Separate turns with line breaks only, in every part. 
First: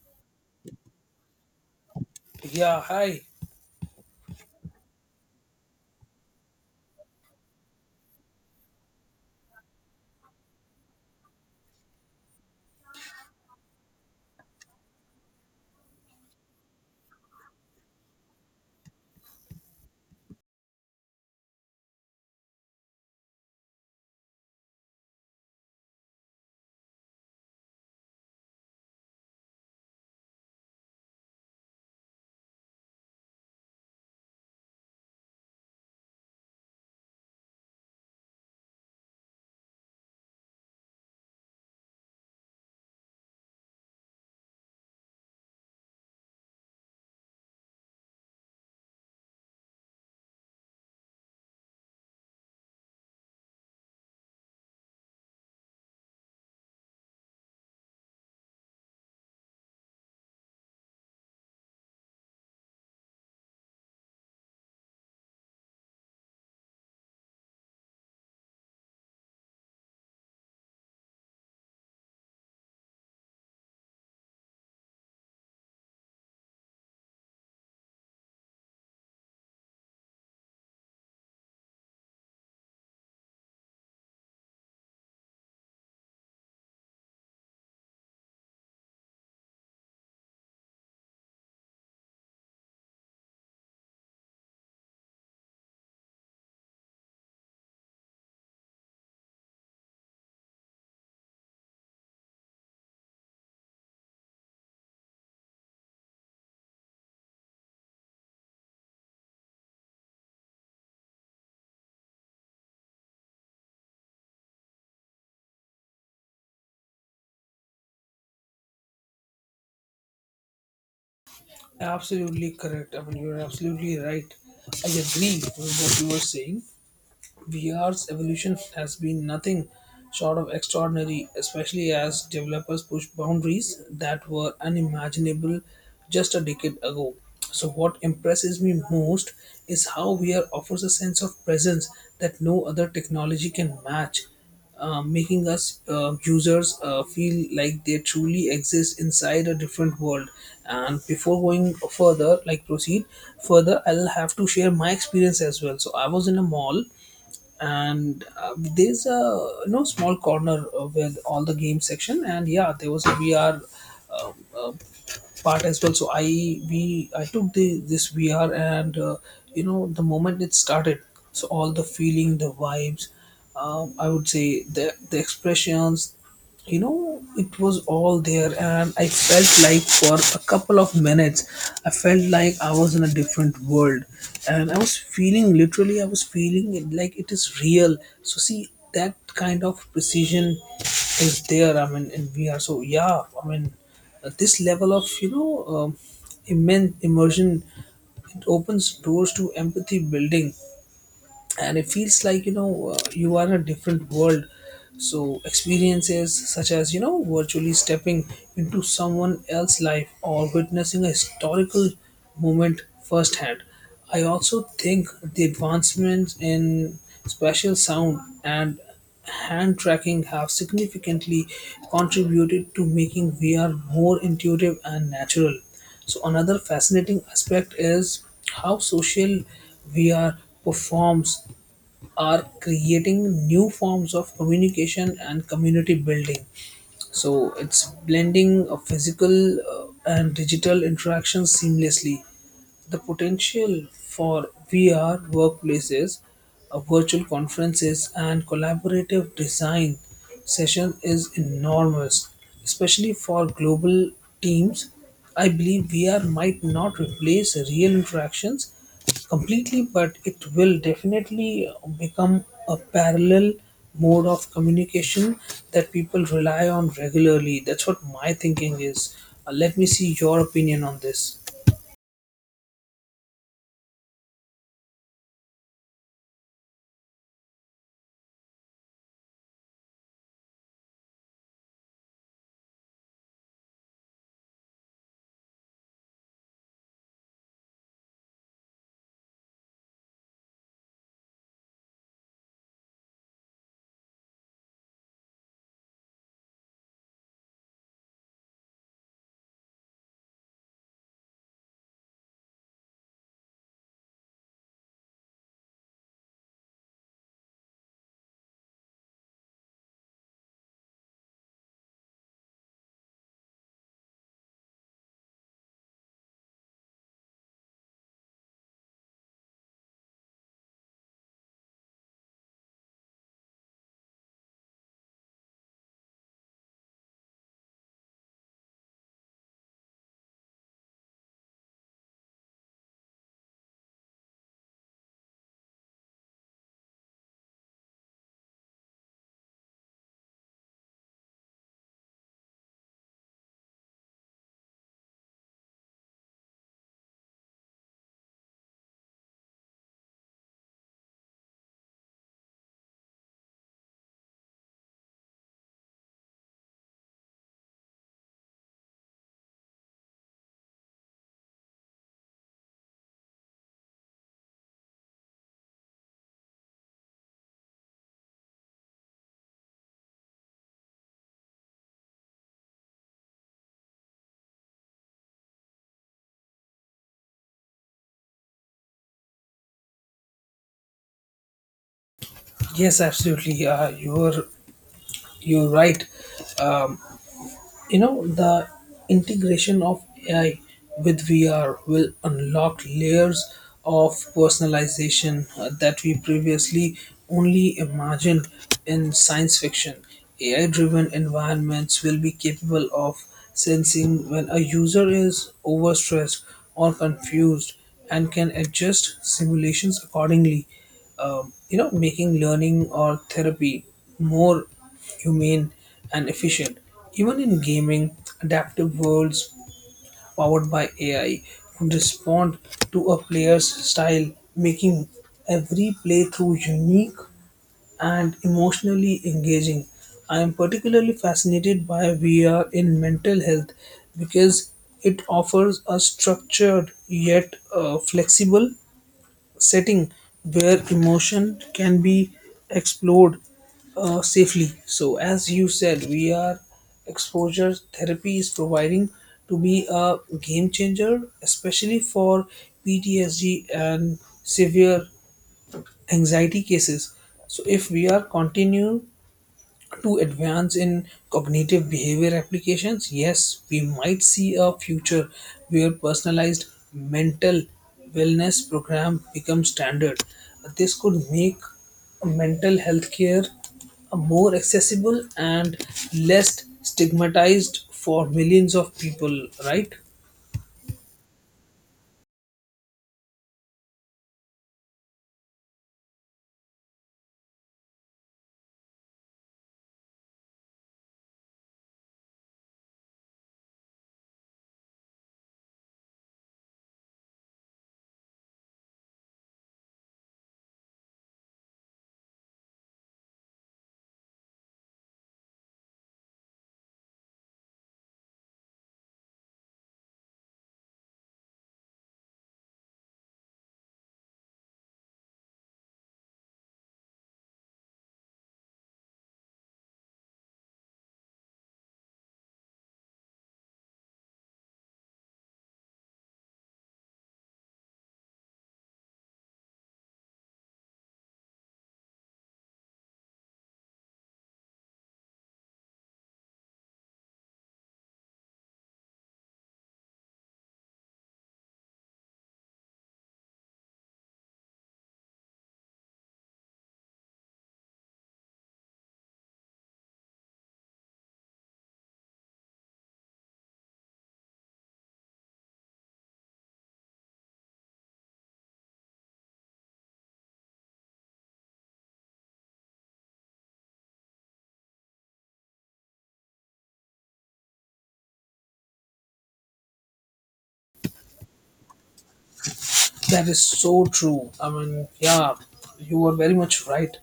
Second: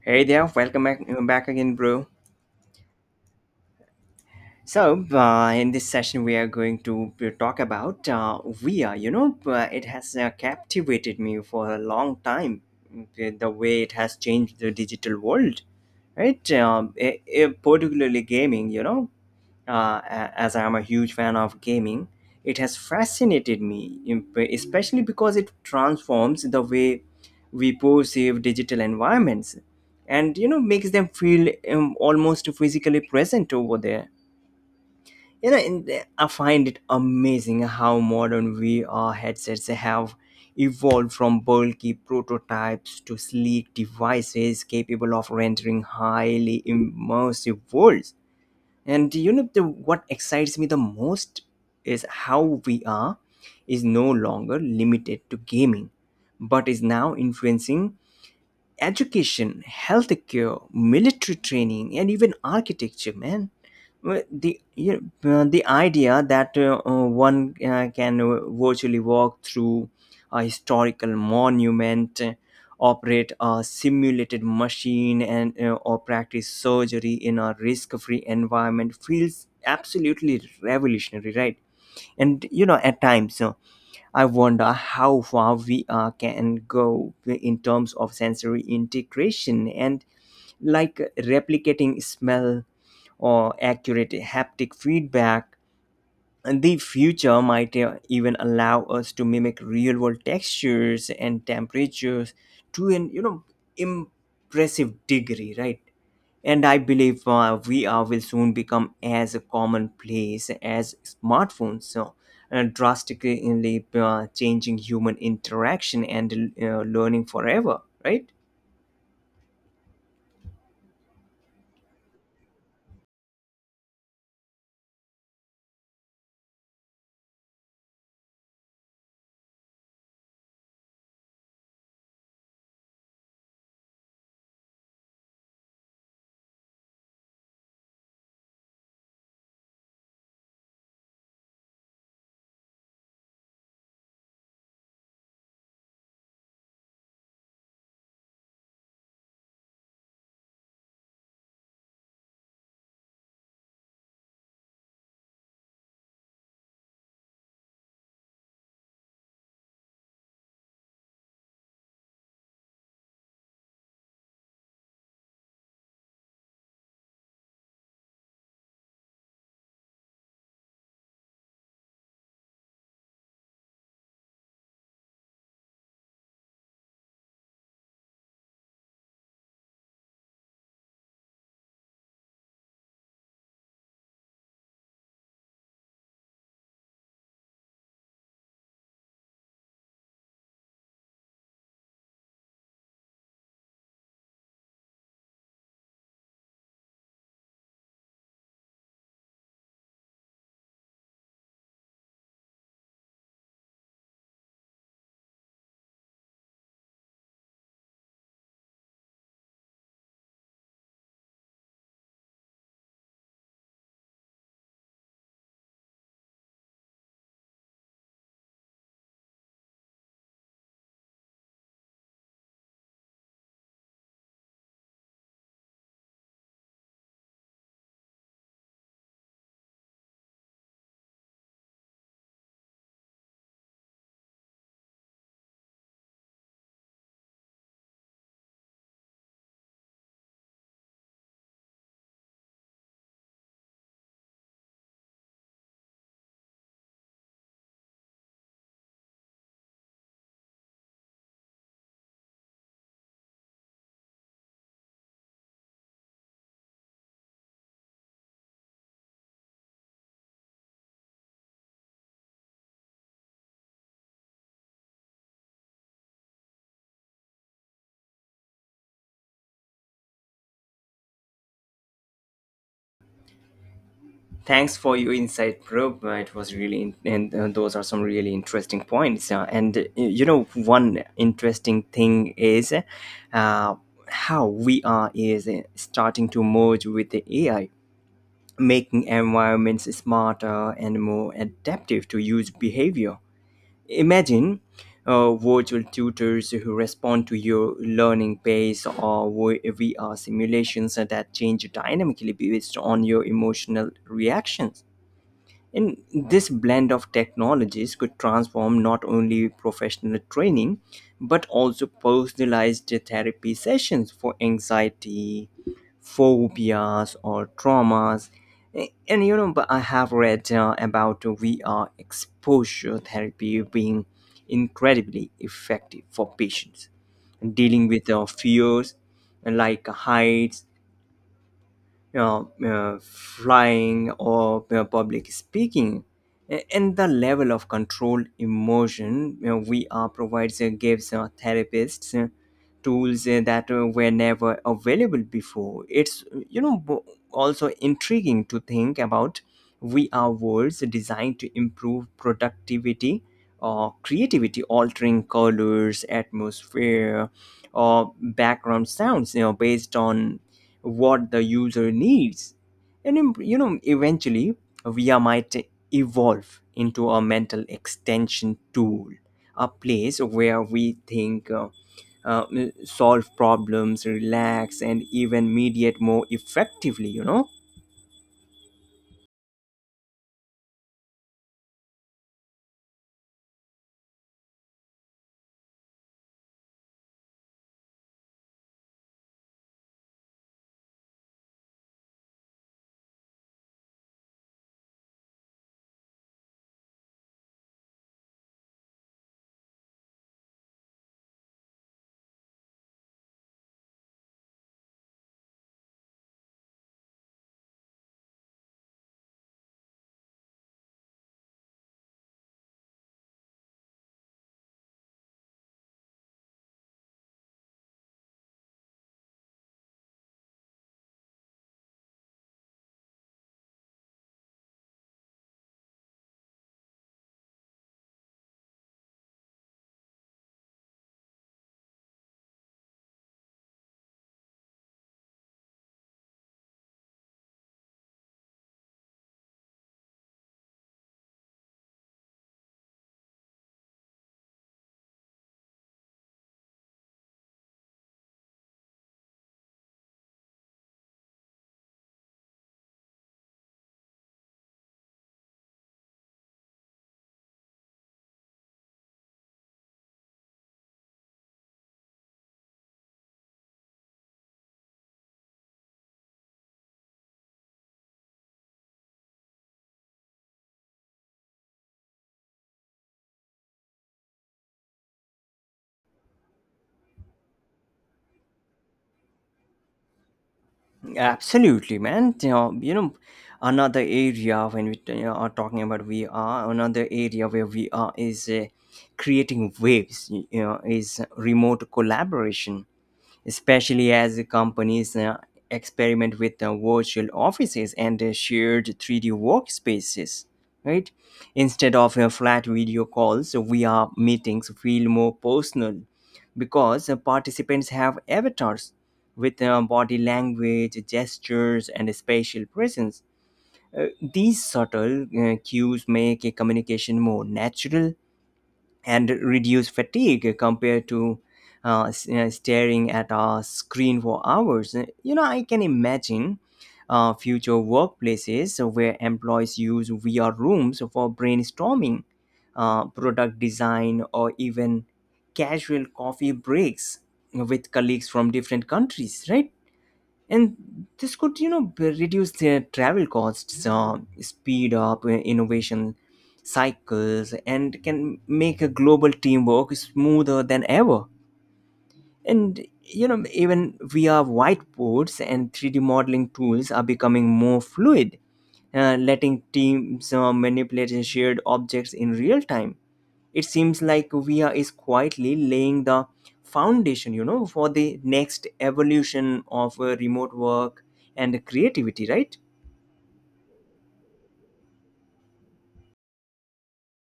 Hey there, welcome back, back again, bro.
Yeah, hi.
In this session, we are going to talk about VR. It has captivated me for a long time, the way it has changed the digital world, right? Particularly gaming, you know, as I'm a huge fan of gaming, it has fascinated me, especially because it transforms the way we perceive digital environments, and you know, makes them feel almost physically present over there, you know. And I find it amazing how modern VR headsets have evolved from bulky prototypes to sleek devices capable of rendering highly immersive worlds. And you know, the what excites me the most is how VR is no longer limited to gaming, but is now influencing education, healthcare, military training, and even architecture, man. Well, the idea that one can virtually walk through a historical monument, operate a simulated machine, and or practice surgery in a risk-free environment feels absolutely revolutionary, right? And you know, at times, I wonder how far VR can go in terms of sensory integration, and like replicating smell or accurate haptic feedback. And the future might even allow us to mimic real world textures and temperatures to an, you know, impressive degree, right? And I believe VR will soon become as commonplace as smartphones, so drastically changing human interaction and learning forever, right?
Absolutely correct. I mean, you're absolutely right. I agree with what you were saying. VR's evolution has been nothing short of extraordinary, especially as developers push boundaries that were unimaginable just a decade ago. So, what impresses me most is how VR offers a sense of presence that no other technology can match, making us users feel like they truly exist inside a different world. And before going further, I'll have to share my experience as well. So, I was in a mall and there's a no small corner with all the game section, and yeah, there was a VR uh, uh, part as well. So I took the this VR and you know, the moment it started, so all the feeling, the vibes, I would say the expressions, you know, it was all there. And I felt like for a couple of minutes I felt like I was in a different world, and I was feeling, it like it is real. So see, that kind of precision is there, I mean, in VR. So yeah, I mean, this level of, you know, immense immersion, it opens doors to empathy building, and it feels like, you know, you are in a different world. So experiences such as, you know, virtually stepping into someone else's life or witnessing a historical moment firsthand. I also think the advancements in spatial sound and hand tracking have significantly contributed to making VR more intuitive and natural. So, another fascinating aspect is how social VR performs are creating new forms of communication and community building. So, it's blending of physical and digital interactions seamlessly, the potential for VR workplaces, virtual conferences, and collaborative design session is enormous, especially for global teams. I believe VR might not replace real interactions completely, but it will definitely become a parallel mode of communication that people rely on regularly. That's what my thinking is. Let me see your opinion on this.
Thanks for your insight, bro. It was really, in- and those are some really interesting points. And You know, one interesting thing is uh, how VR is starting to merge with the AI, making environments smarter and more adaptive to user behavior. Imagine virtual tutors who respond to your learning pace, or VR simulations that change dynamically based on your emotional reactions. And this blend of technologies could transform not only professional training, but also personalized therapy sessions for anxiety, phobias, or traumas. And you know, but I have read about VR exposure therapy being incredibly effective for patients dealing with fears like heights, flying, or public speaking. And the level of controlled immersion we are provides gives therapists tools that were never available before. It's, you know, also intriguing to think about VR worlds designed to improve productivity or creativity, altering colors, atmosphere, or background sounds, you know, based on what the user needs. And you know, eventually, VIA might evolve into a mental extension tool, a place where we think, uh, solve problems, relax, and even mediate more effectively, you know.
Yes, absolutely. You're right. You know, the integration of AI with VR will unlock layers of personalization that we previously only imagined in science fiction. AI driven environments will be capable of sensing when a user is overstressed or confused and can adjust simulations accordingly, you know, making learning or therapy more humane, and efficient. Even in gaming, adaptive worlds powered by AI could respond to a player's style, making every playthrough unique and emotionally engaging. I am particularly fascinated by VR in mental health because it offers a structured yet flexible setting where emotion can be explored safely. So, as you said, we are exposure therapy is providing to be a game changer, especially for PTSD and severe anxiety cases. So, if we are continue to advance in cognitive behavior applications, yes, we might see a future where personalized mental wellness program becomes standard. This could make mental health care more accessible and less stigmatized for millions of people, right?
Absolutely, man. You know, another area when are talking about VR, another area where VR is creating waves, you know, is remote collaboration, especially as companies experiment with virtual offices and shared 3D workspaces, right? Instead of flat video calls, VR meetings feel more personal because participants have avatars with body language, gestures, and spatial presence. These subtle cues make a communication more natural and reduce fatigue compared to you know, staring at a screen for hours. You know, I can imagine future workplaces where employees use VR rooms for brainstorming, product design, or even casual coffee breaks with colleagues from different countries, right? And this could, you know, reduce their travel costs, speed up innovation cycles, and can make a global teamwork smoother than ever. And you know, even VR whiteboards and 3D modeling tools are becoming more fluid, letting teams manipulate shared objects in real time. It seems like VR is quietly laying the foundation, you know, for the next evolution of remote work and creativity, right?
That is so true. I mean, yeah, you are very much right.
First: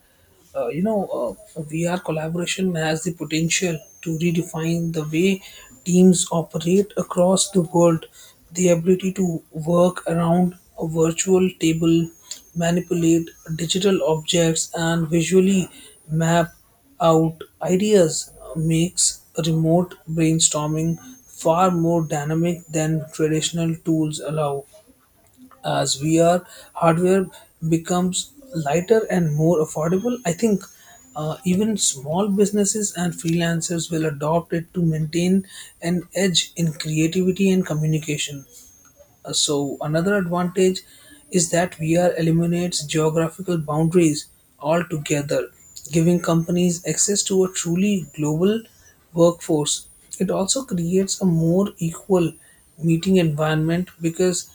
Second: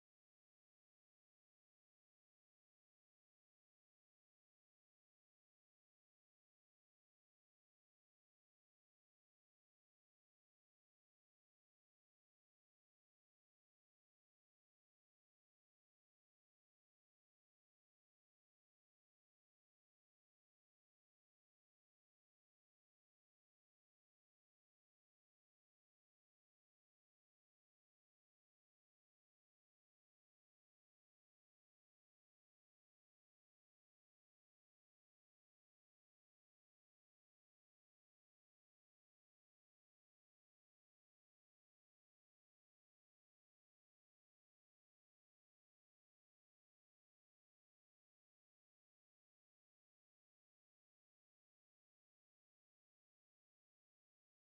VR collaboration has the potential to redefine the way teams operate across the world. The ability to work around a virtual table, manipulate digital objects, and visually map out ideas makes remote brainstorming far more dynamic than traditional tools allow, as VR hardware becomes lighter and more affordable. I think even small businesses and freelancers will adopt it to maintain an edge in creativity and communication. So another advantage is that VR eliminates geographical boundaries altogether, giving companies access to a truly global workforce. It also creates a more equal meeting environment because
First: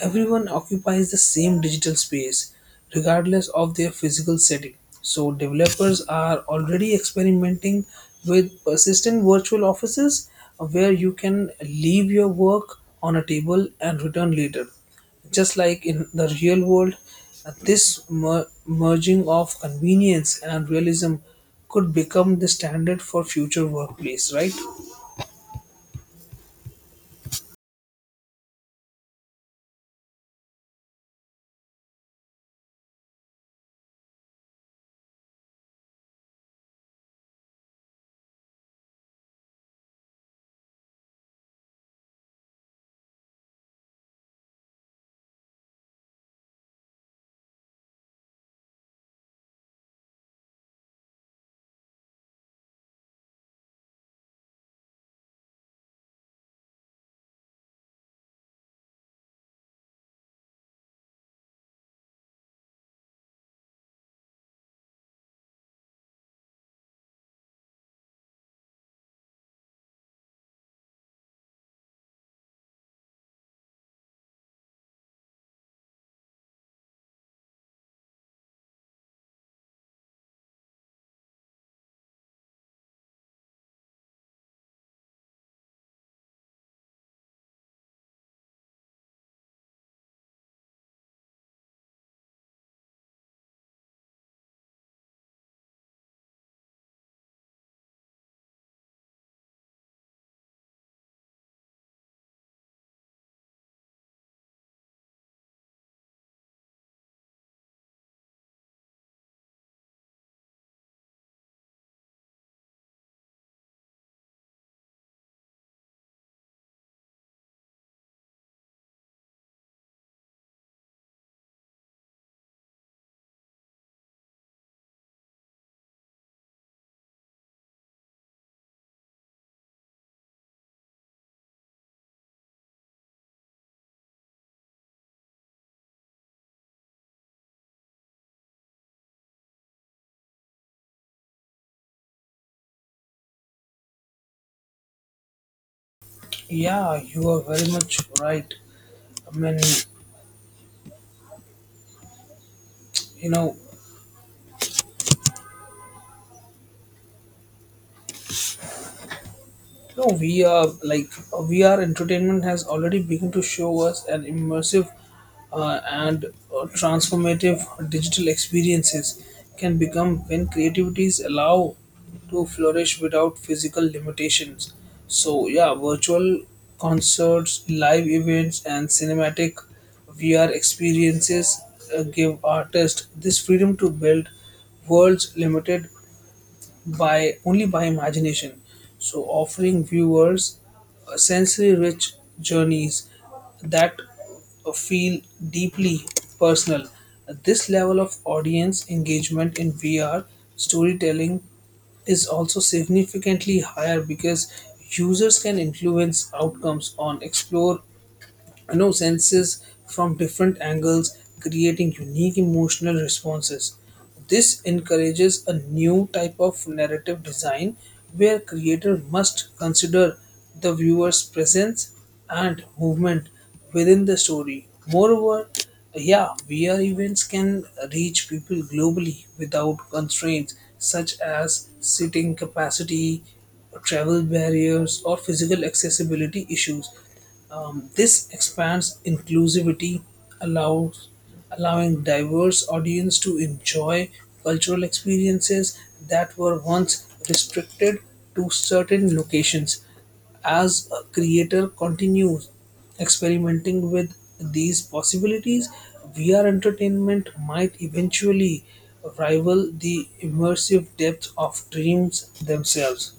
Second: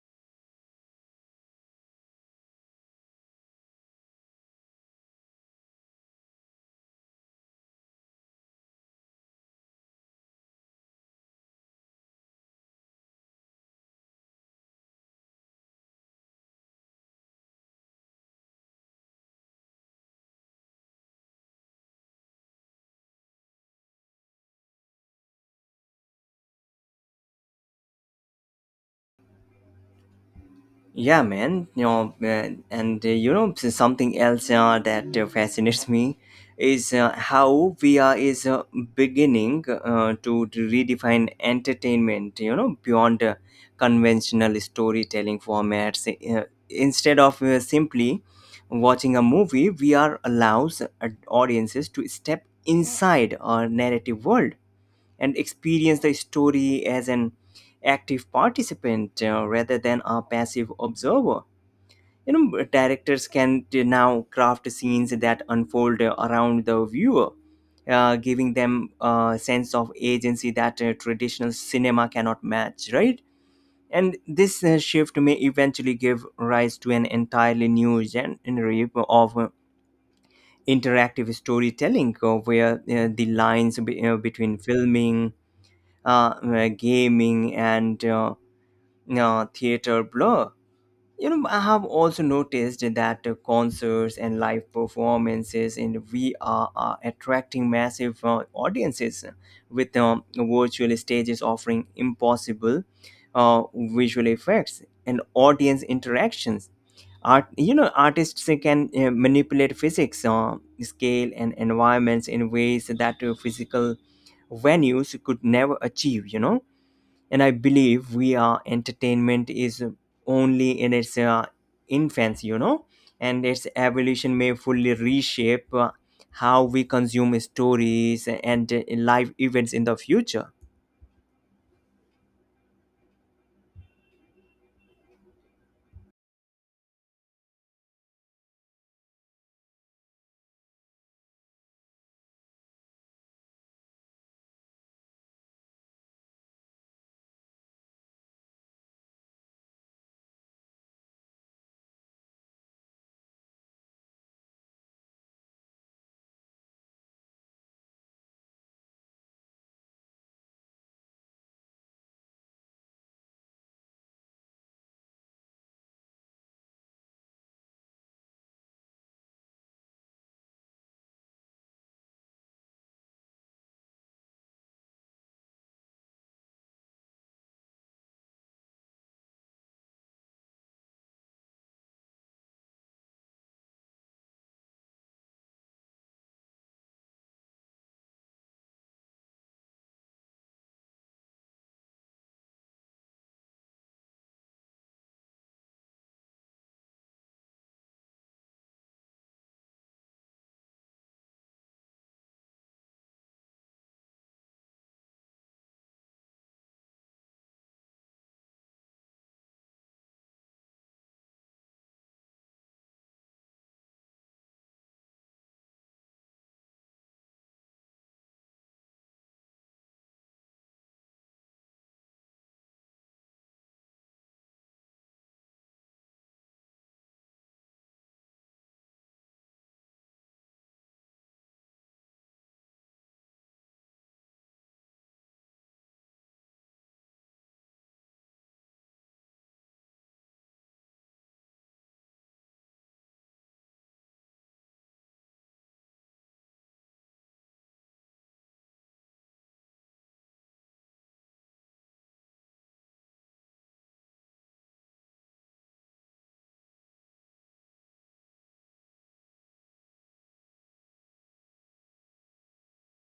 everyone occupies the same digital space regardless of their physical setting. So, developers are already experimenting with persistent virtual offices where you can leave your work on a table and return later. Just like in the real world, this merging of convenience and realism could become the standard for future workplace, right?
Yeah, man. You know, something else that fascinates me is how VR is beginning to redefine entertainment, you know, beyond conventional storytelling formats. Instead of simply watching a movie, VR allows audiences to step inside a narrative world and experience the story as an active participant, rather than a passive observer. You know, directors can now craft scenes that unfold around the viewer, giving them a sense of agency that traditional cinema cannot match, right? And this shift may eventually give rise to an entirely new genre of interactive storytelling, where the lines between filming, gaming, and theater blur. You know, I have also noticed that concerts and live performances in VR are attracting massive audiences, with virtual stages offering impossible visual effects and audience interactions. Artists can manipulate physics, scale, and environments in ways that physical venues could never achieve. You know, and I believe we are entertainment is only in its infancy, you know, and its evolution may fully reshape how we consume stories and live events in the future.
Yeah, you are very much right. I mean, you know, No, we are like VR entertainment has already begun to show us an immersive and transformative digital experiences can become when creativities allow to flourish without physical limitations. So yeah, virtual concerts, live events, and cinematic VR experiences give artists this freedom to build worlds limited by only by imagination, so offering viewers sensory rich journeys that feel deeply personal. This level of audience engagement in VR storytelling is also significantly higher because users can influence outcomes on explore, you know, senses from different angles, creating unique emotional responses. This encourages a new type of narrative design where creator must consider the viewer's presence and movement within the story. Moreover, yeah, VR events can reach people globally without constraints such as seating capacity, travel barriers, or physical accessibility issues. This expands inclusivity, allows allowing diverse audience to enjoy cultural experiences that were once restricted to certain locations. As a creator continues experimenting with these possibilities, VR entertainment might eventually rival the immersive depth of dreams themselves.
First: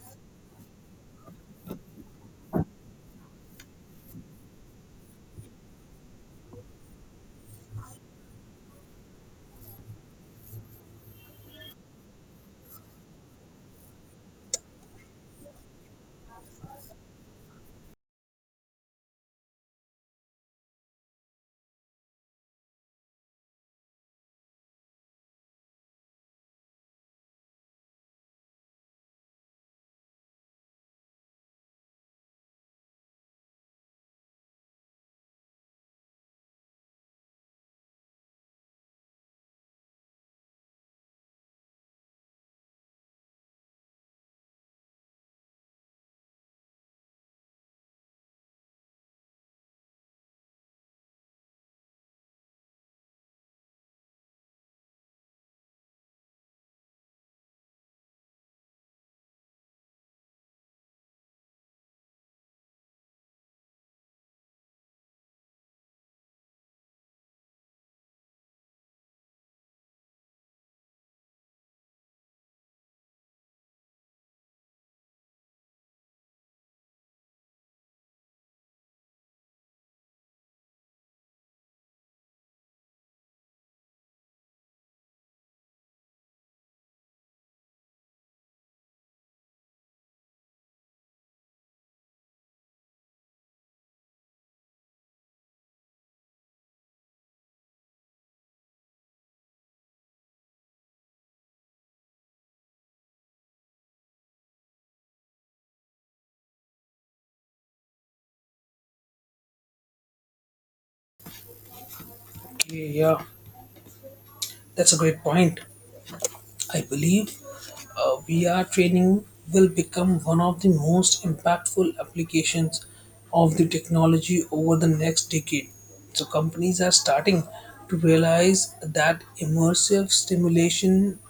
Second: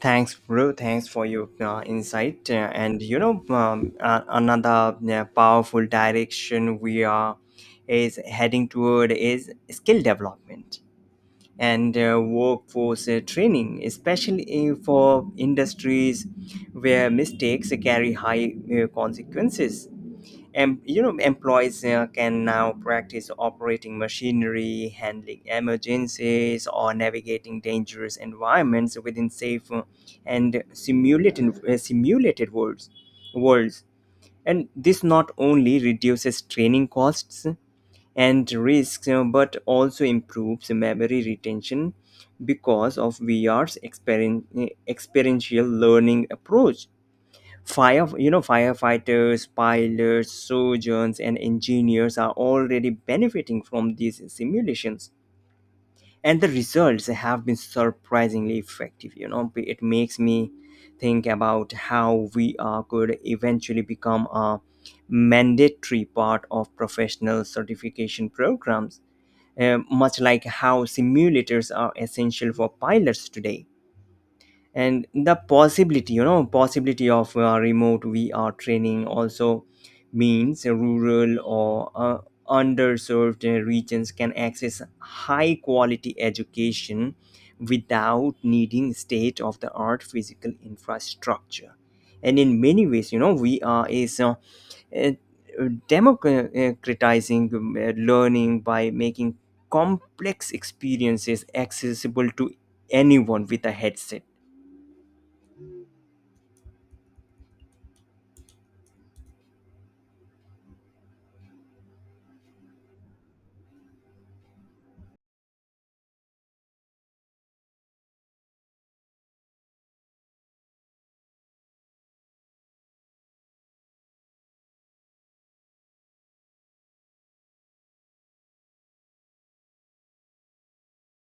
Thanks, bro, thanks for your insight. And you know, another powerful direction we are is heading toward is skill development and workforce training, especially for industries where mistakes carry high consequences. And you know, employees can now practice operating machinery, handling emergencies, or navigating dangerous environments within safe and simulated worlds, and this not only reduces training costs and risks, you know, but also improves memory retention because of VR's experiential learning approach. Firefighters, pilots, surgeons, and engineers are already benefiting from these simulations, and the results have been surprisingly effective. You know, it makes me think about how VR could eventually become a mandatory part of professional certification programs, much like how simulators are essential for pilots today. And the possibility you know possibility of remote VR training also means rural or underserved regions can access high quality education without needing state of the art physical infrastructure. And in many ways, you know, VR is uh, democratizing learning by making complex experiences accessible to anyone with a headset.
Okay, yeah, that's a great point. I believe VR training will become one of the most impactful applications of the technology over the next decade. So, companies are starting to realize that immersive stimulation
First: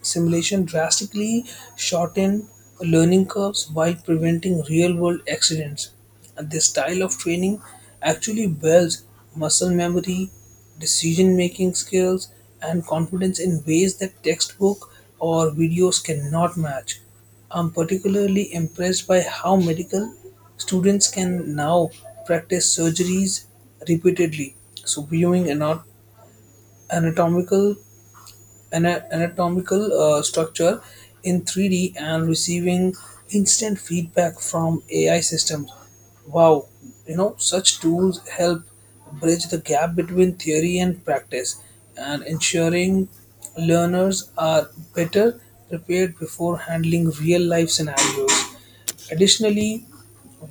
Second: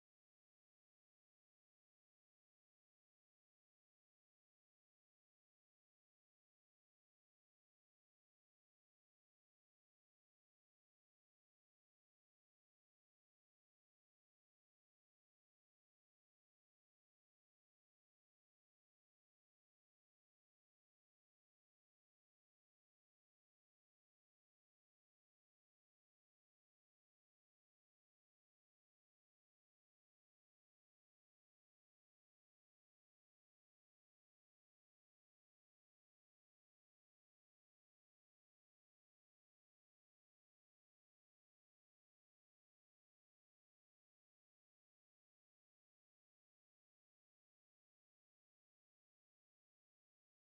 Simulation drastically shorten learning curves while preventing real world accidents. And this style of training actually builds muscle memory, decision making skills, and confidence in ways that textbook or videos cannot match. I'm particularly impressed by how medical students can now practice surgeries repeatedly. So, viewing anatomical anatomical structure in 3D and receiving instant feedback from AI systems. Wow, you know, such tools help bridge the gap between theory and practice and ensuring learners are better prepared before handling real life scenarios. Additionally,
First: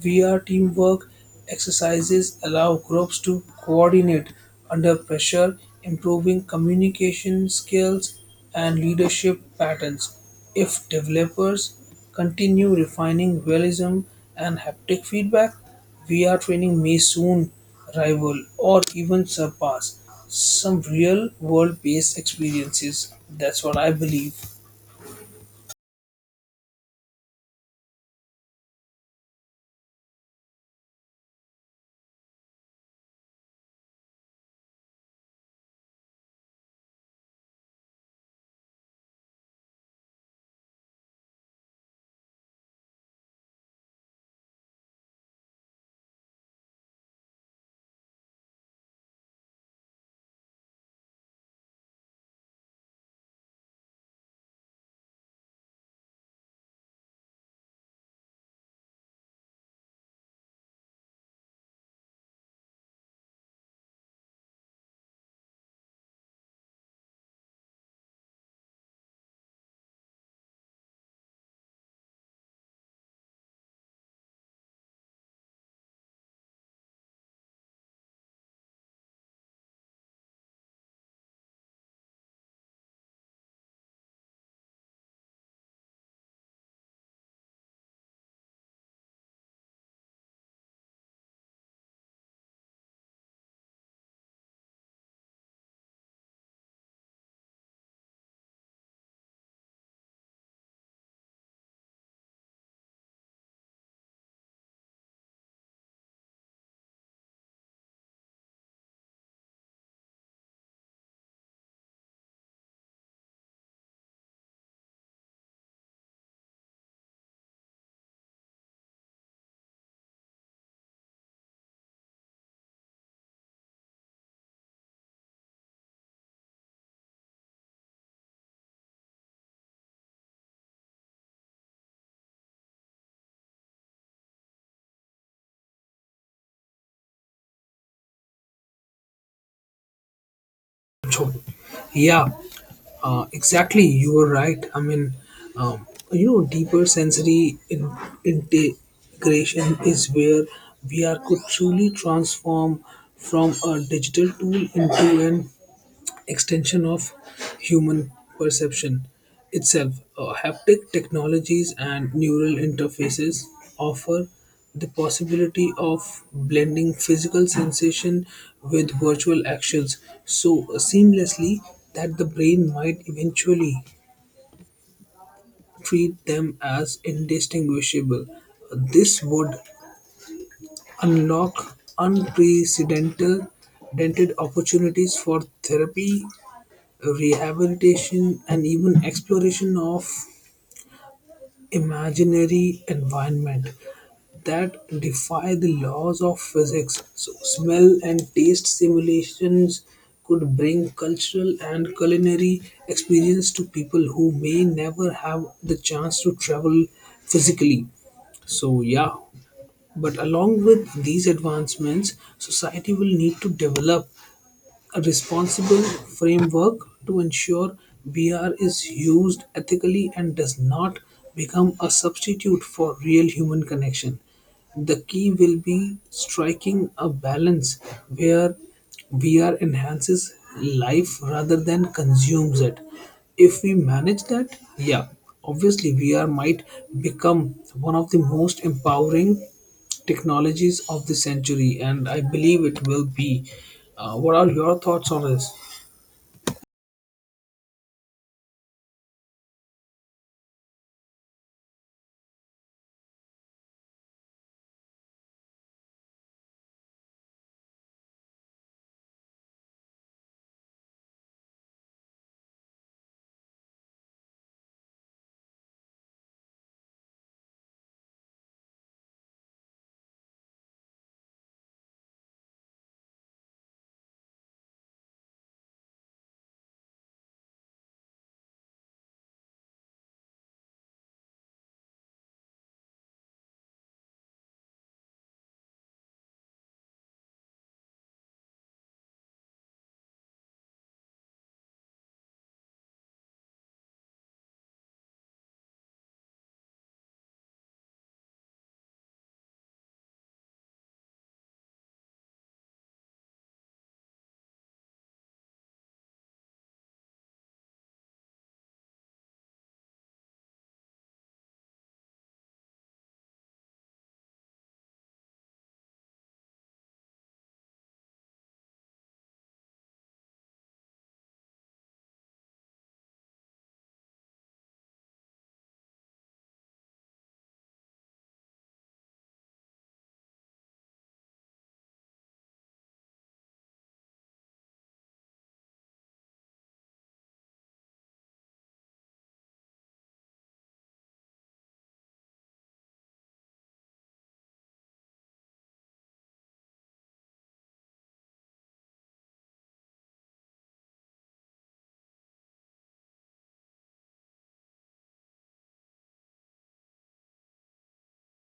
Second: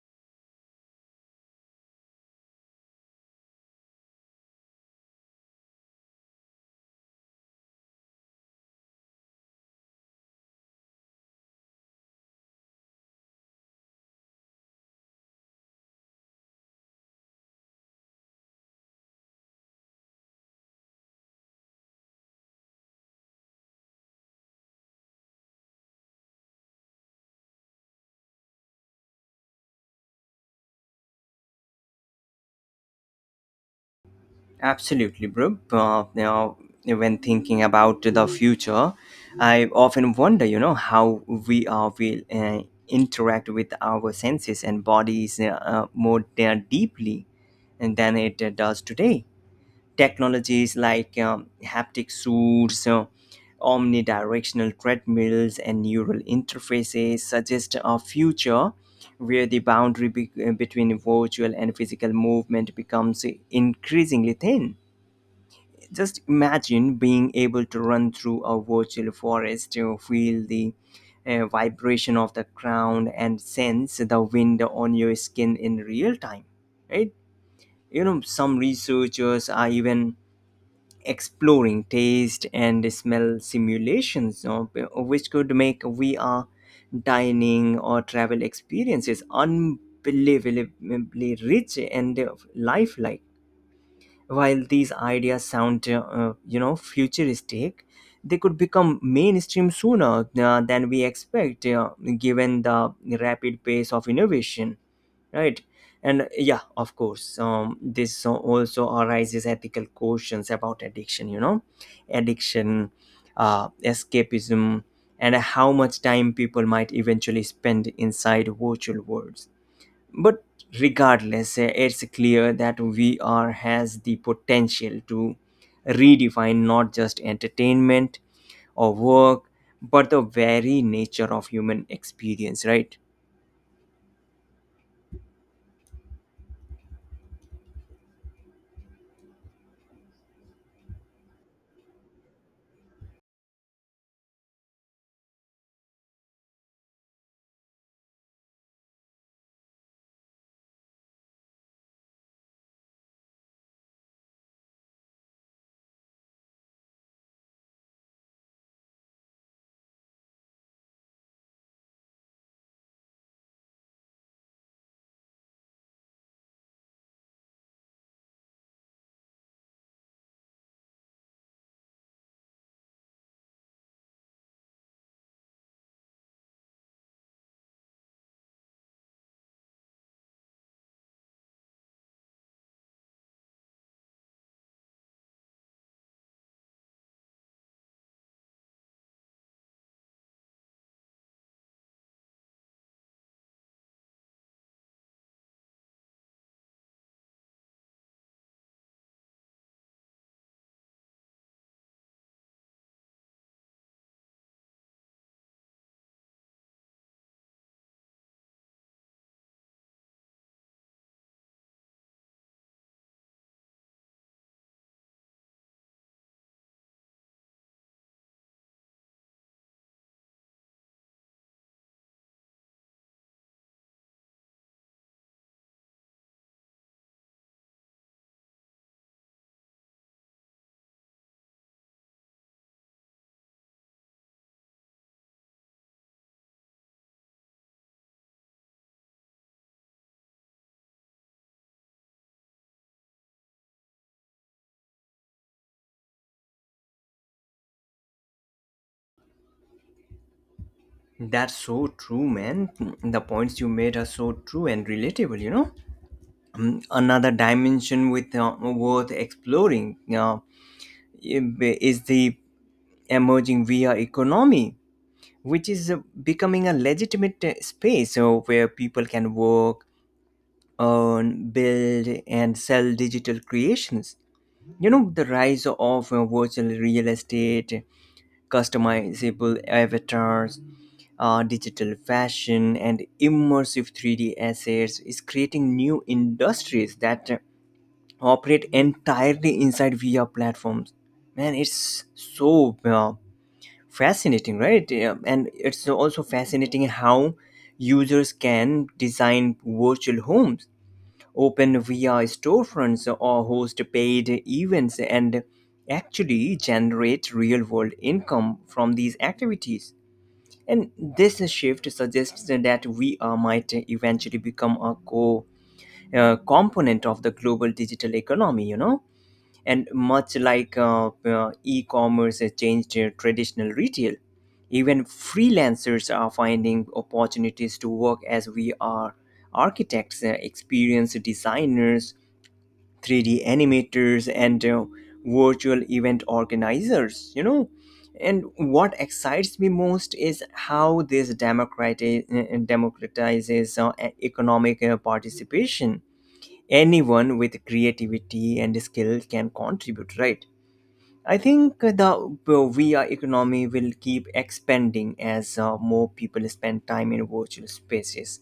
VR teamwork exercises allow groups to coordinate under pressure, improving communication skills and leadership patterns. If developers continue refining realism and haptic feedback, VR training may soon rival or even surpass some real world based experiences. That's what I believe.
Absolutely, bro. Now, when thinking about the future, I often wonder, you know, how we will interact with our senses and bodies more deeply than it does today. Technologies like haptic suits, omnidirectional treadmills, and neural interfaces suggest a future where the boundary between virtual and physical movement becomes increasingly thin. Just imagine being able to run through a virtual forest, to feel the vibration of the ground and sense the wind on your skin in real time, right? You know, some researchers are even exploring taste and smell simulations, you know, which could make VR dining or travel experiences unbelievably rich and lifelike. While these ideas sound, you know, futuristic, they could become mainstream sooner than we expect, given the rapid pace of innovation, right? And yeah, of course, this, so, also arises ethical questions about addiction, you know, addiction, escapism, and how much time people might eventually spend inside virtual worlds. But regardless, it's clear that VR has the potential to redefine not just entertainment or work, but the very nature of human experience, right?
So, yeah, exactly, you were right. I mean, um, you know, deeper sensory integration is where VR could truly transform from a digital tool into an extension of human perception itself. Haptic technologies and neural interfaces offer the possibility of blending physical sensation with virtual actions so seamlessly that the brain might eventually treat them as indistinguishable. This would unlock unprecedented opportunities for therapy, rehabilitation, and even exploration of imaginary environment that defy the laws of physics. So smell and taste simulations could bring cultural and culinary experience to people who may never have the chance to travel physically. So yeah, but along with these advancements, society will need to develop a responsible framework to ensure BR is used ethically and does not become a substitute for real human connection. The key will be striking a balance where BR enhances life rather than consumes it. If we manage that, yeah, obviously VR might become one of the most empowering technologies of the century, and I believe it will be. What are your thoughts on this?
That's so true, man. The points you made are so true and relatable, you know. Another dimension with worth exploring is the emerging VR economy, which is becoming a legitimate space where people can work, earn, build, and sell digital creations. You know, the rise of virtual real estate, customizable avatars, digital fashion, and immersive 3D assets is creating new industries that operate entirely inside VR platforms. Man, it's so fascinating, right? Yeah, and it's also fascinating how users can design virtual homes, open via storefronts, or host paid events, and actually generate real world income from these activities. And this shift suggests that we VR might eventually become a core component of the global digital economy, you know. And much like e commerce has changed traditional retail, even freelancers are finding opportunities to work as we are architects, experienced designers, 3D animators, and virtual event organizers, you know. And what excites me most is how this democratizes economic participation. Anyone with creativity and skill can contribute, right? I think the VR economy will keep expanding as more people spend time in virtual spaces,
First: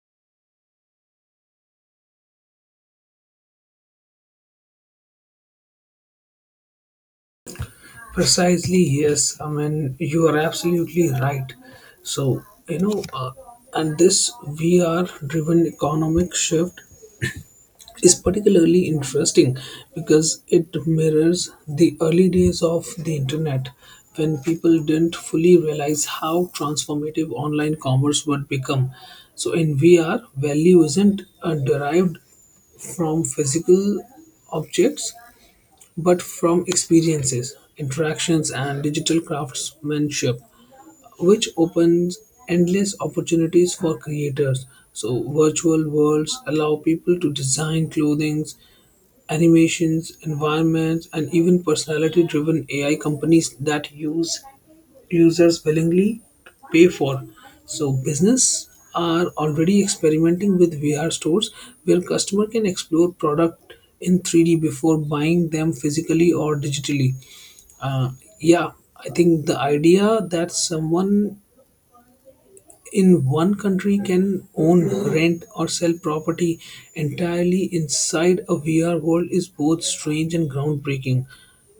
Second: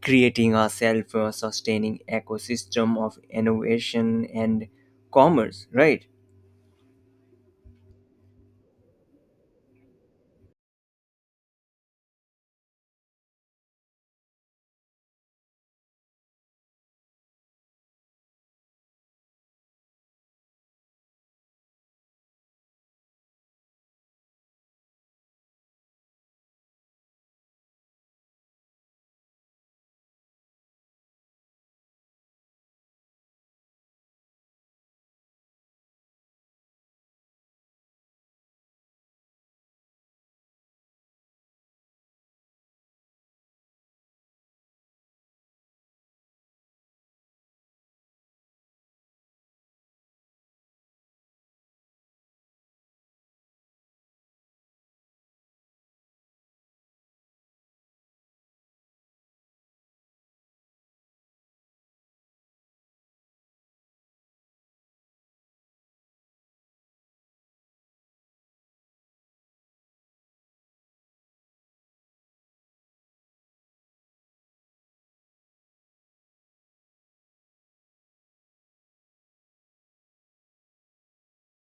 creating a self sustaining ecosystem of innovation and commerce, right?
Precisely, yes. I mean, you are absolutely right. So, you know, uh, and this VR driven economic shift is particularly interesting because it mirrors the early days of the internet when people didn't fully realize how transformative online commerce would become. So, in VR, value isn't derived from physical objects but from experiences, interactions, and digital craftsmanship, which opens endless opportunities for creators. So, virtual worlds allow people to design clothing, animations, environments, and even personality driven AI companies that use users willingly to pay for. So, business are already experimenting with VR stores where customer can explore product in 3D before buying them physically or digitally. Uh, yeah, I think the idea that someone in one country can own, rent, or sell property entirely inside a VR world is both strange and groundbreaking,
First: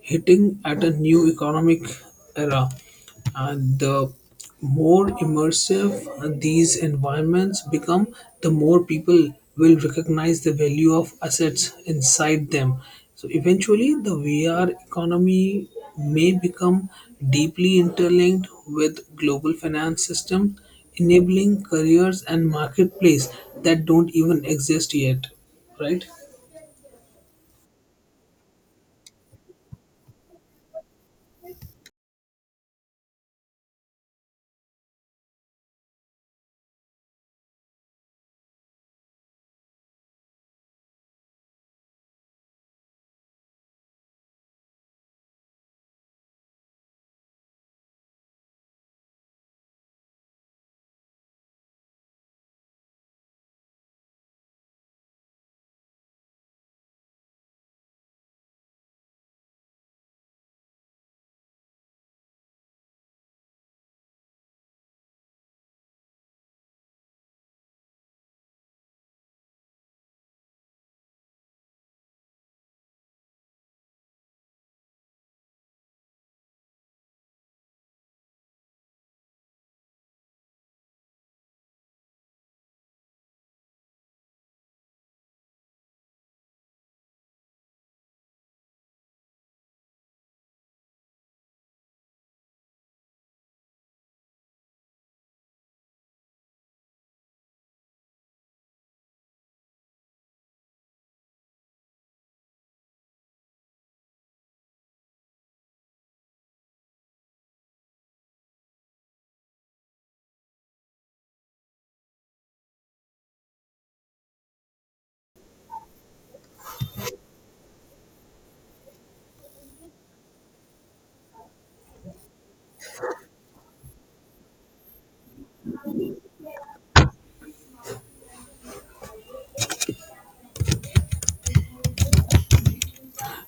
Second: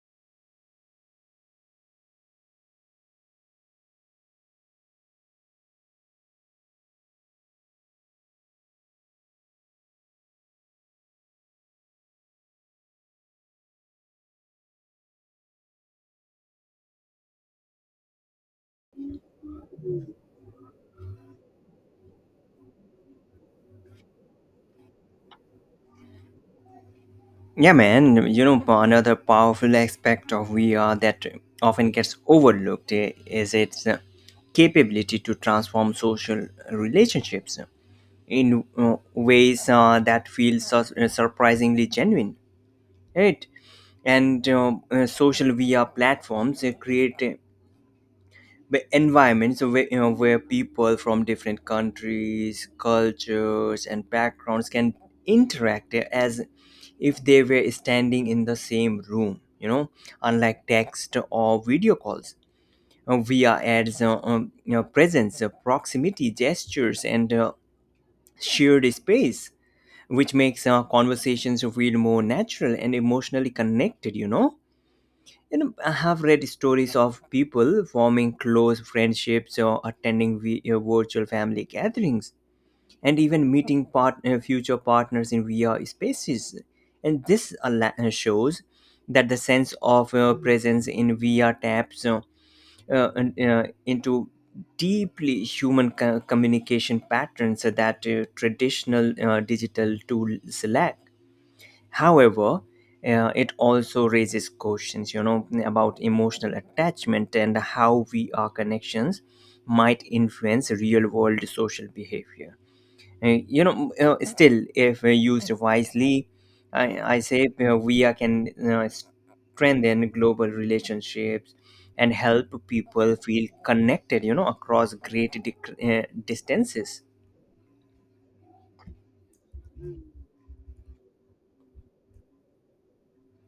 hitting at a new economic era. And the more immersive these environments become, the more people will recognize the value of assets inside them. So eventually, the VR economy may become deeply interlinked with global finance system enabling careers and marketplace that don't even exist yet, right?
Yeah, man, you know, another powerful aspect of VR that often gets overlooked is its capability to transform social relationships in ways that feel surprisingly genuine, right? And social via platforms create the environments where, you know, where people from different countries, cultures and backgrounds can interact as if they were standing in the same room, you know, unlike text or video calls. Via adds you know, presence, proximity, gestures and shared space, which makes conversations feel more natural and emotionally connected, you know. You know, I have read stories of people forming close friendships or attending virtual family gatherings, and even meeting future partners in vr spaces. And shows that the sense of presence in vr taps into deeply human communication patterns that traditional digital tools lack. However, it also raises questions, you know, about emotional attachment and how we our connections might influence real world social behavior. Still, if used wisely, I say we are can strengthen global relationships and help people feel connected, you know, across great distances.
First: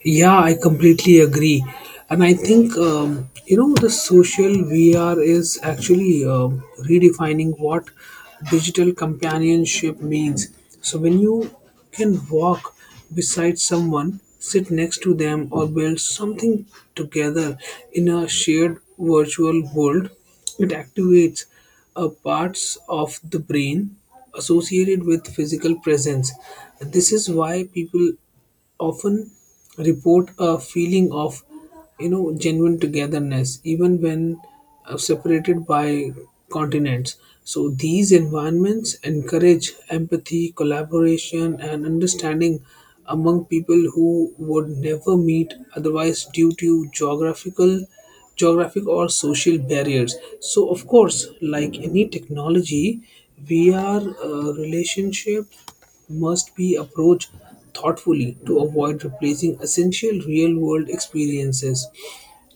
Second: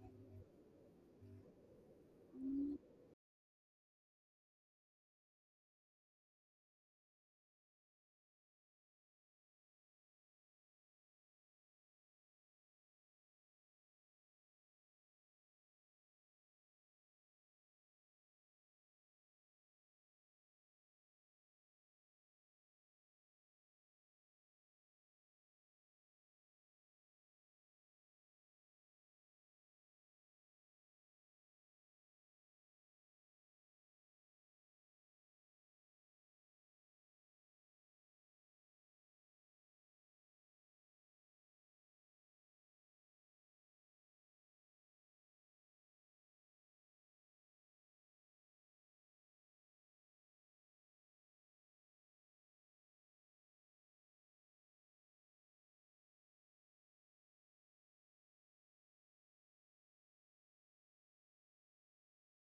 Yeah, I completely agree. And I think, you know, the social VR is actually redefining what digital companionship means. So when you can walk beside someone, sit next to them, or build something together in a shared virtual world, it activates parts of the brain associated with physical presence. This is why people often report a feeling of, you know, genuine togetherness even when separated by continents. So these environments encourage empathy, collaboration, and understanding among people who would never meet otherwise due to geographic or social barriers. So, of course, like any technology, VR relationship must be approached thoughtfully to avoid replacing essential real world experiences.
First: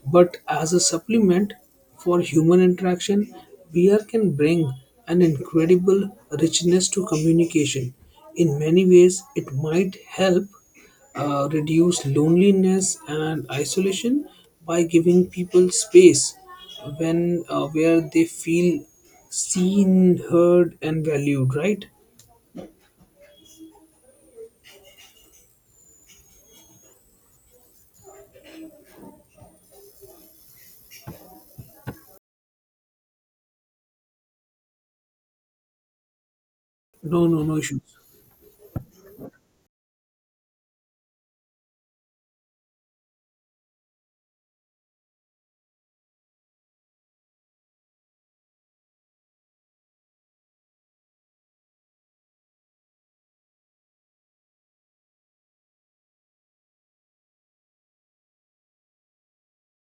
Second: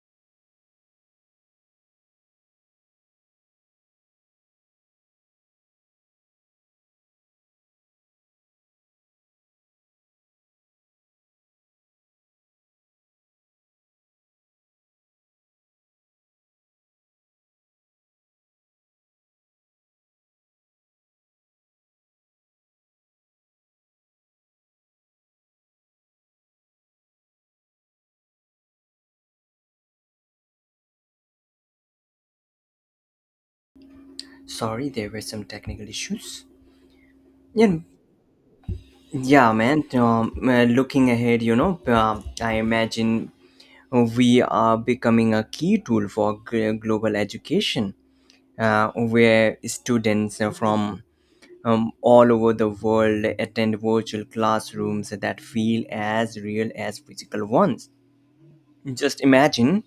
But as a supplement for human interaction, VR can bring an incredible richness to communication. In many ways, it might help reduce loneliness and isolation by giving people space when, where they feel seen, heard, and valued, right?
Sorry, there were some technical issues.
No, no, no
Yeah,
issues.
Yeah, man. Looking ahead, you know, I imagine we are becoming a key tool for global education, where students from all over the world attend virtual classrooms that feel as real as physical ones. Just imagine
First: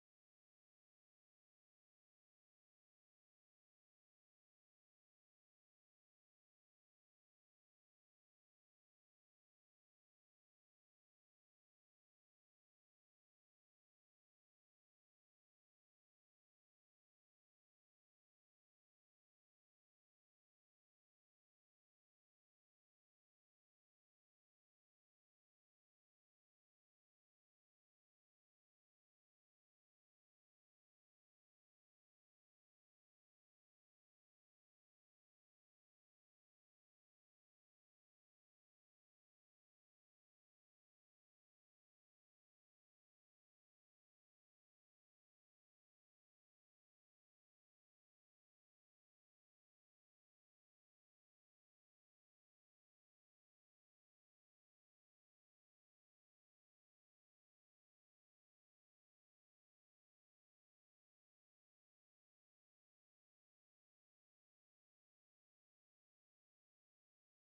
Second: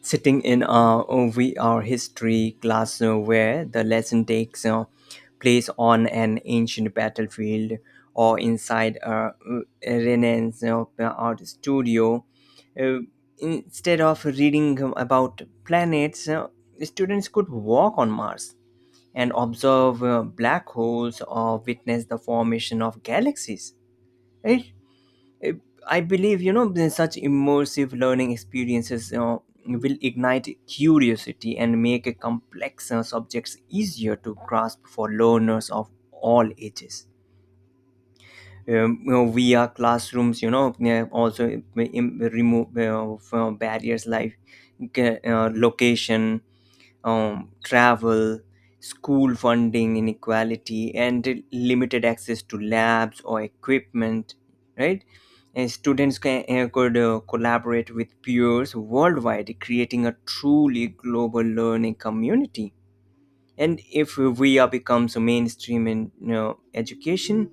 sitting in a V R history class where the lesson takes place on an ancient battlefield, or inside a Renaissance art studio. Uh, Instead of reading about planets, students could walk on Mars and observe black holes, or witness the formation of galaxies. It uh, I believe, you know, such immersive learning experiences, you know, will ignite curiosity and make a complex subjects easier to grasp for learners of all ages. You know, via classrooms, you know, yeah, also remove from barriers like location, travel, school funding inequality, and limited access to labs or equipment, right? And students could collaborate with peers worldwide, creating a truly global learning community. And if VR becomes mainstream in, you know, education,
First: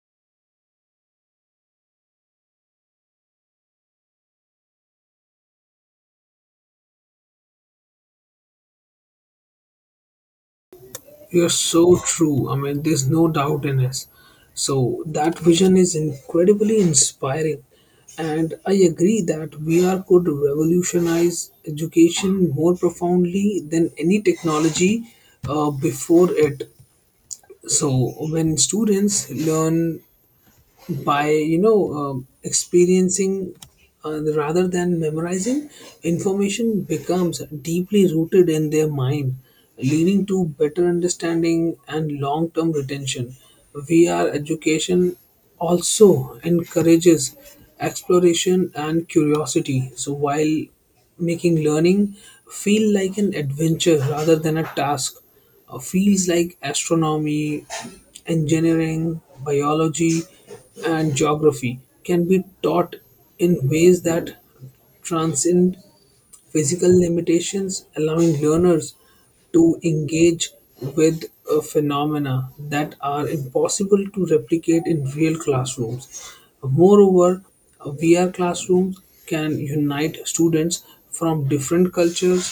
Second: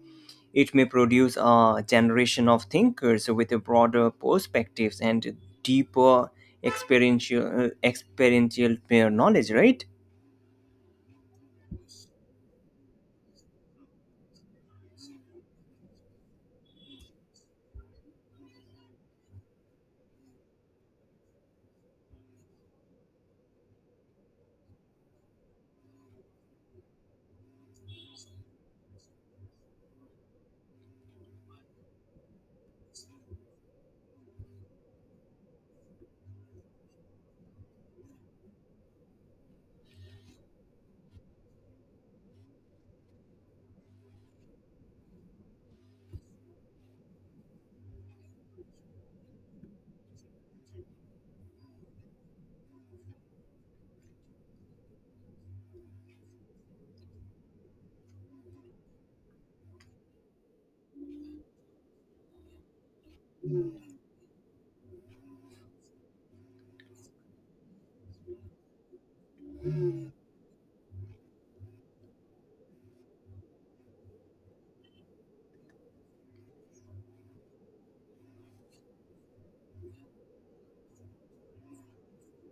it may produce a generation of thinkers with a broader perspectives and deeper experiential knowledge, right?
You're so true. I mean, there's no doubt in us. So that vision is incredibly inspiring, and I agree that VR could revolutionize education more profoundly than any technology before it. So when students learn by, you know, experiencing rather than memorizing, information becomes deeply rooted in their mind, leading to better understanding and long-term retention. VR education also encourages exploration and curiosity, so while making learning feel like an adventure rather than a task, fields like astronomy, engineering, biology, and geography can be taught in ways that transcend physical limitations, allowing learners to engage with phenomena that are impossible to replicate in real classrooms. Moreover, VR classrooms can unite students from different cultures,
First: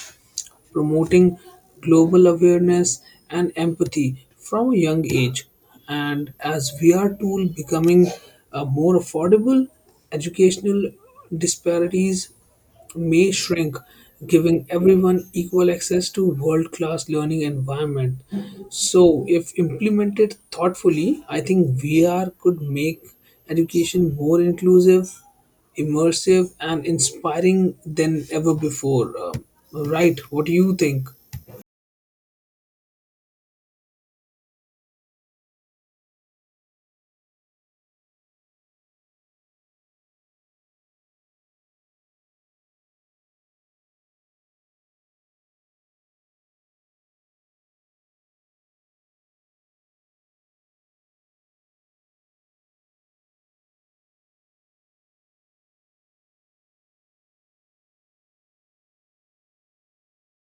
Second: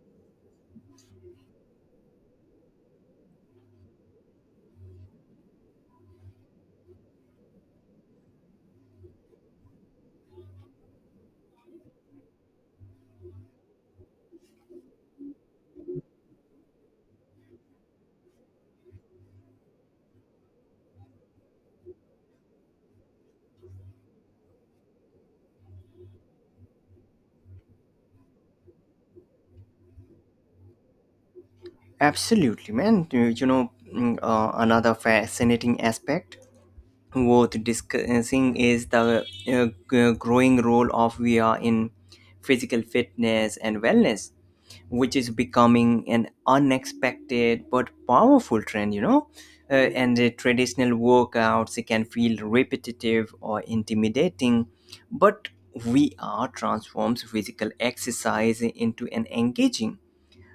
promoting global awareness and empathy from a young age. And as VR tool becoming more affordable, educational disparities may shrink, giving everyone equal access to world-class learning environment. So, if implemented thoughtfully, I think VR could make education more inclusive, immersive, and inspiring than ever before. Right? What do you think?
Absolutely, man. You know, another fascinating aspect worth discussing is the growing role of VR in physical fitness and wellness, which is becoming an unexpected but powerful trend, you know. Uh, and the traditional workouts it can feel repetitive or intimidating, but VR transforms physical exercise into an engaging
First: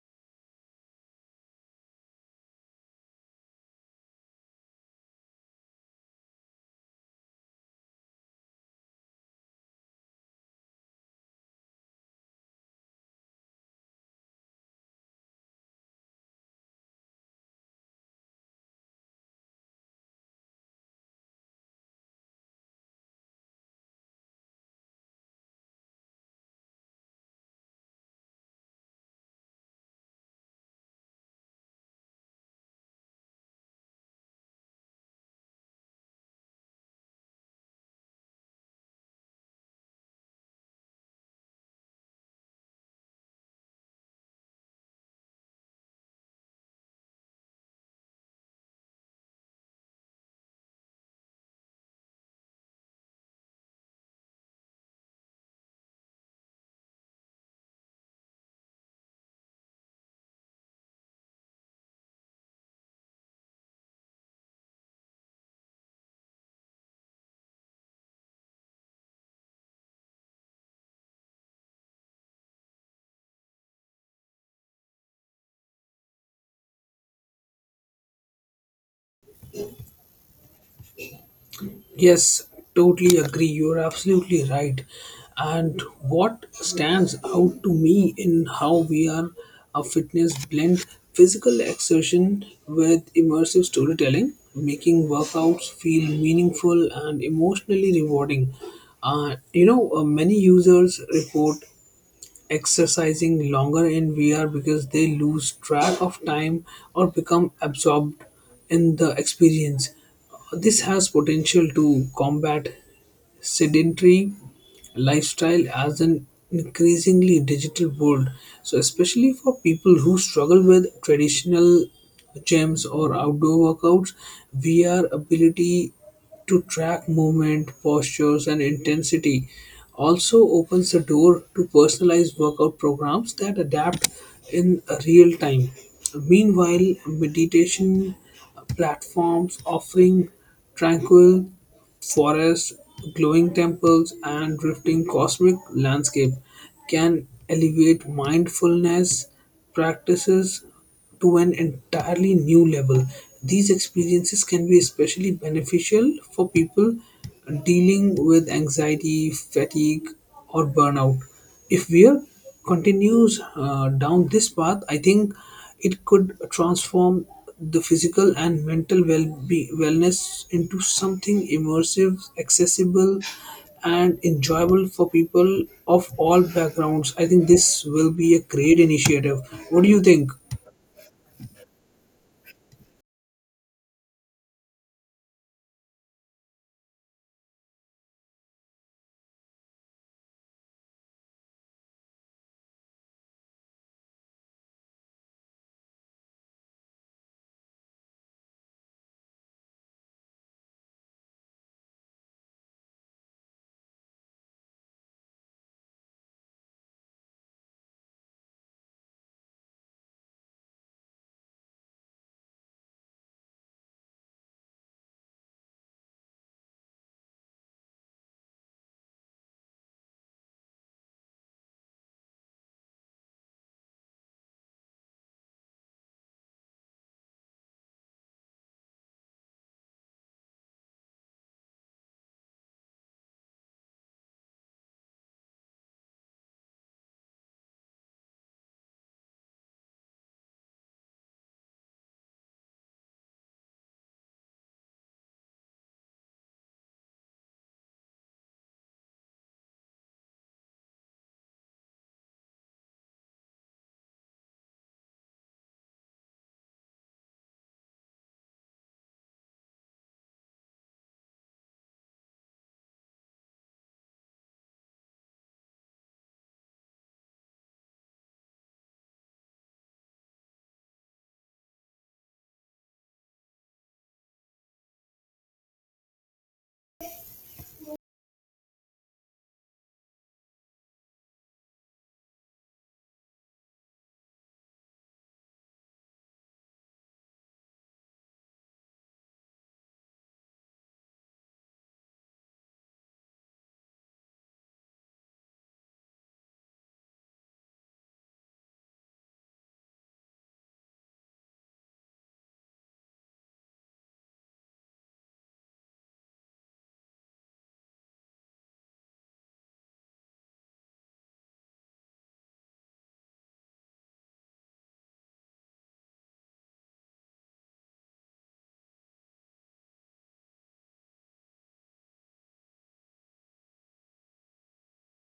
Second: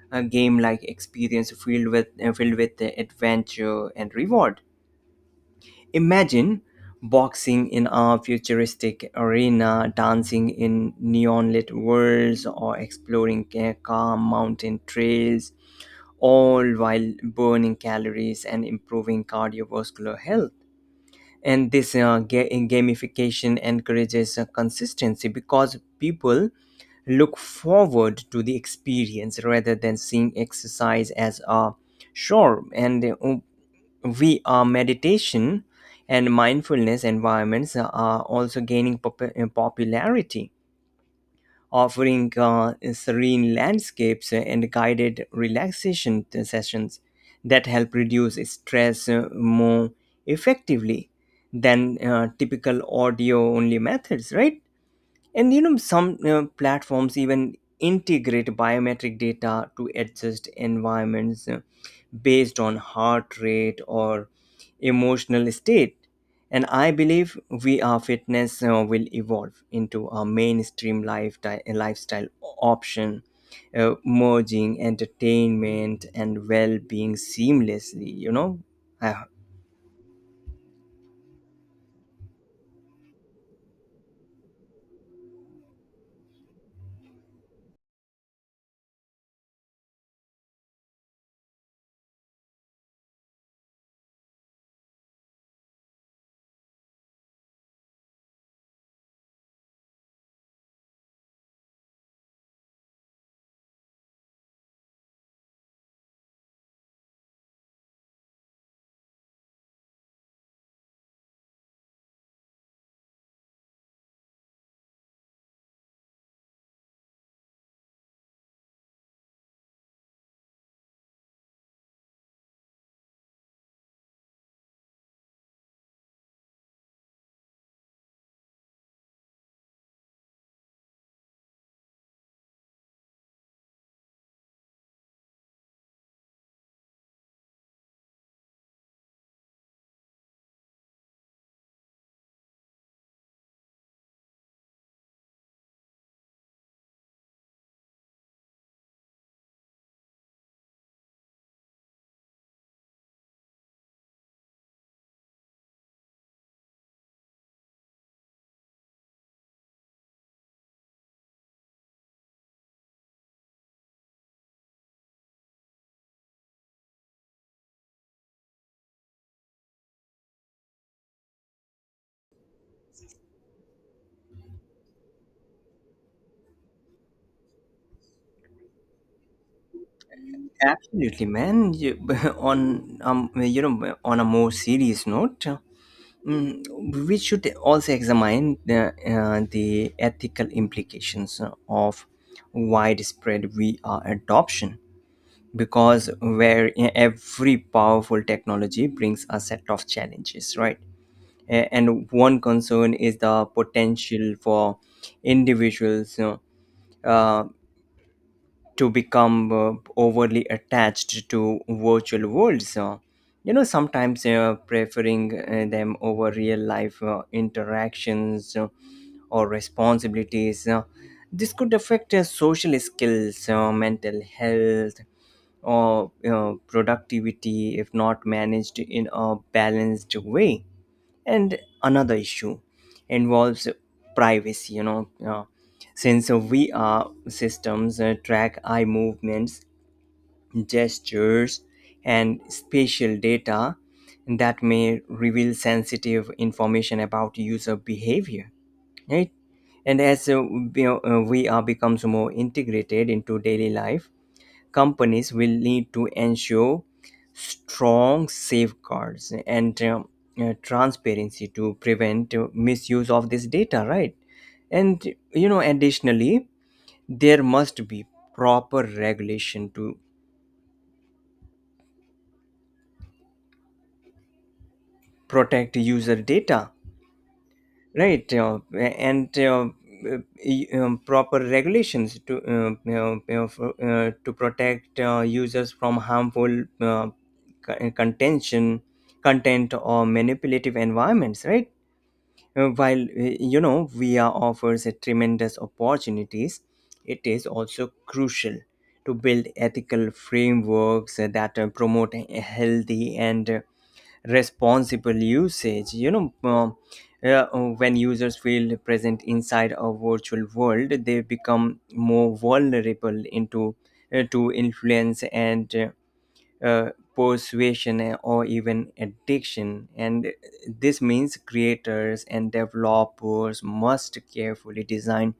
a game-like experience filled with adventure and reward. Imagine boxing in a futuristic arena, dancing in neon-lit worlds, or exploring calm mountain trails, all while burning calories and improving cardiovascular health. And gamification encourages consistency because people look forward to the experience rather than seeing exercise as a chore. And we are meditation and mindfulness environments are also gaining popularity, offering serene landscapes and guided relaxation sessions that help reduce stress more effectively than typical audio only methods, right? And you know, some platforms even integrate biometric data to adjust environments based on heart rate or emotional state. And I believe VR fitness will evolve into a mainstream lifestyle option, merging entertainment and well being seamlessly, you know. Uh,
Yes, totally agree. You're absolutely right. And what stands out to me in how we are a fitness blend physical exertion with immersive storytelling, making workouts feel meaningful and emotionally rewarding. You know, many users report exercising longer in VR because they lose track of time or become absorbed in the experience. This has potential to combat sedentary lifestyle as an increasingly digital world. So, especially for people who struggle with traditional gyms or outdoor workouts, VR ability to track movement, postures, and intensity also opens the door to personalized workout programs that adapt in real time. Meanwhile, meditation platforms offering tranquil forests, glowing temples, and drifting cosmic landscape can elevate mindfulness practices to an entirely new level. These experiences can be especially beneficial for people dealing with anxiety, fatigue, or burnout. If Weir continues down this path, I think it could transform the physical and mental wellness into something immersive, accessible, and enjoyable for people of all backgrounds. I think this will be a great initiative. What do you think?
Absolutely, man. You, on you know, on a more serious note, we should also examine the ethical implications of widespread VR adoption because where every powerful technology brings a set of challenges, right? And one concern is the potential for individuals, you know, uh, to become overly attached to virtual worlds. You know, sometimes preferring them over real life interactions or responsibilities. This could affect social skills, mental health, or, you know, productivity if not managed in a balanced way. And another issue involves privacy, you know. Since VR systems track eye movements, gestures, and spatial data that may reveal sensitive information about user behavior, right? And as VR becomes more integrated into daily life, companies will need to ensure strong safeguards and transparency to prevent misuse of this data, right? And you know, additionally, there must be proper regulation to protect user data, right? Uh, Proper regulations to, to protect users from harmful co- contention content or manipulative environments, right? While, you know, VR offers a tremendous opportunities, it is also crucial to build ethical frameworks that promote a healthy and responsible usage. You know, uh, when users feel present inside a virtual world, they become more vulnerable into to influence and uh, persuasion or even addiction. And this means creators and developers must carefully design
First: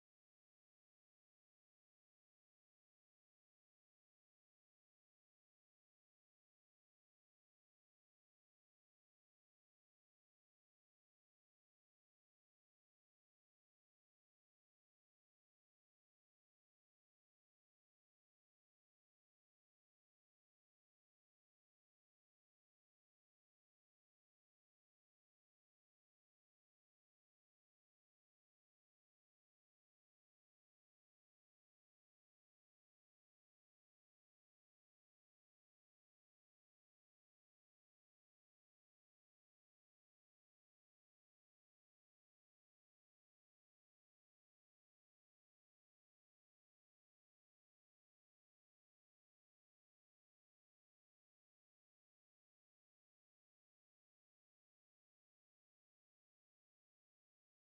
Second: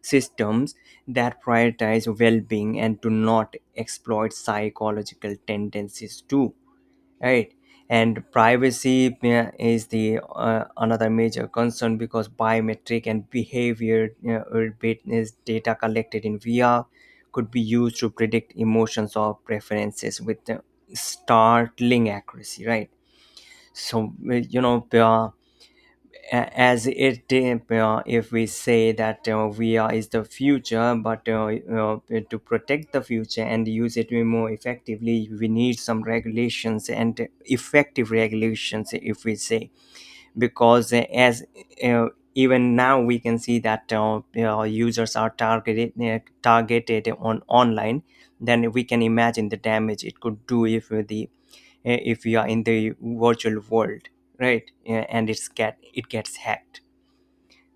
systems that prioritize well-being and do not exploit psychological tendencies too, right? And privacy is the another major concern because biometric and behavior or bit- is data collected in vr could be used to predict emotions or preferences with startling accuracy, right? So, as it, if we say that, VR is the future, but, to protect the future and use it more effectively, we need some regulations and effective regulations, if we say, because, as uh, even now we can see that, you know, users are targeted on online. Then we can imagine the damage it could do if the if we are in the virtual world, right? Yeah, and it gets hacked.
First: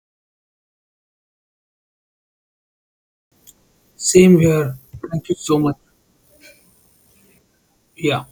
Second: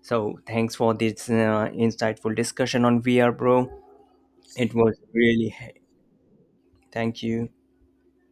So thanks for this insightful discussion on VR, bro.
Same
It
here.
was
Thank you
really
so much.
thank you.
Yeah.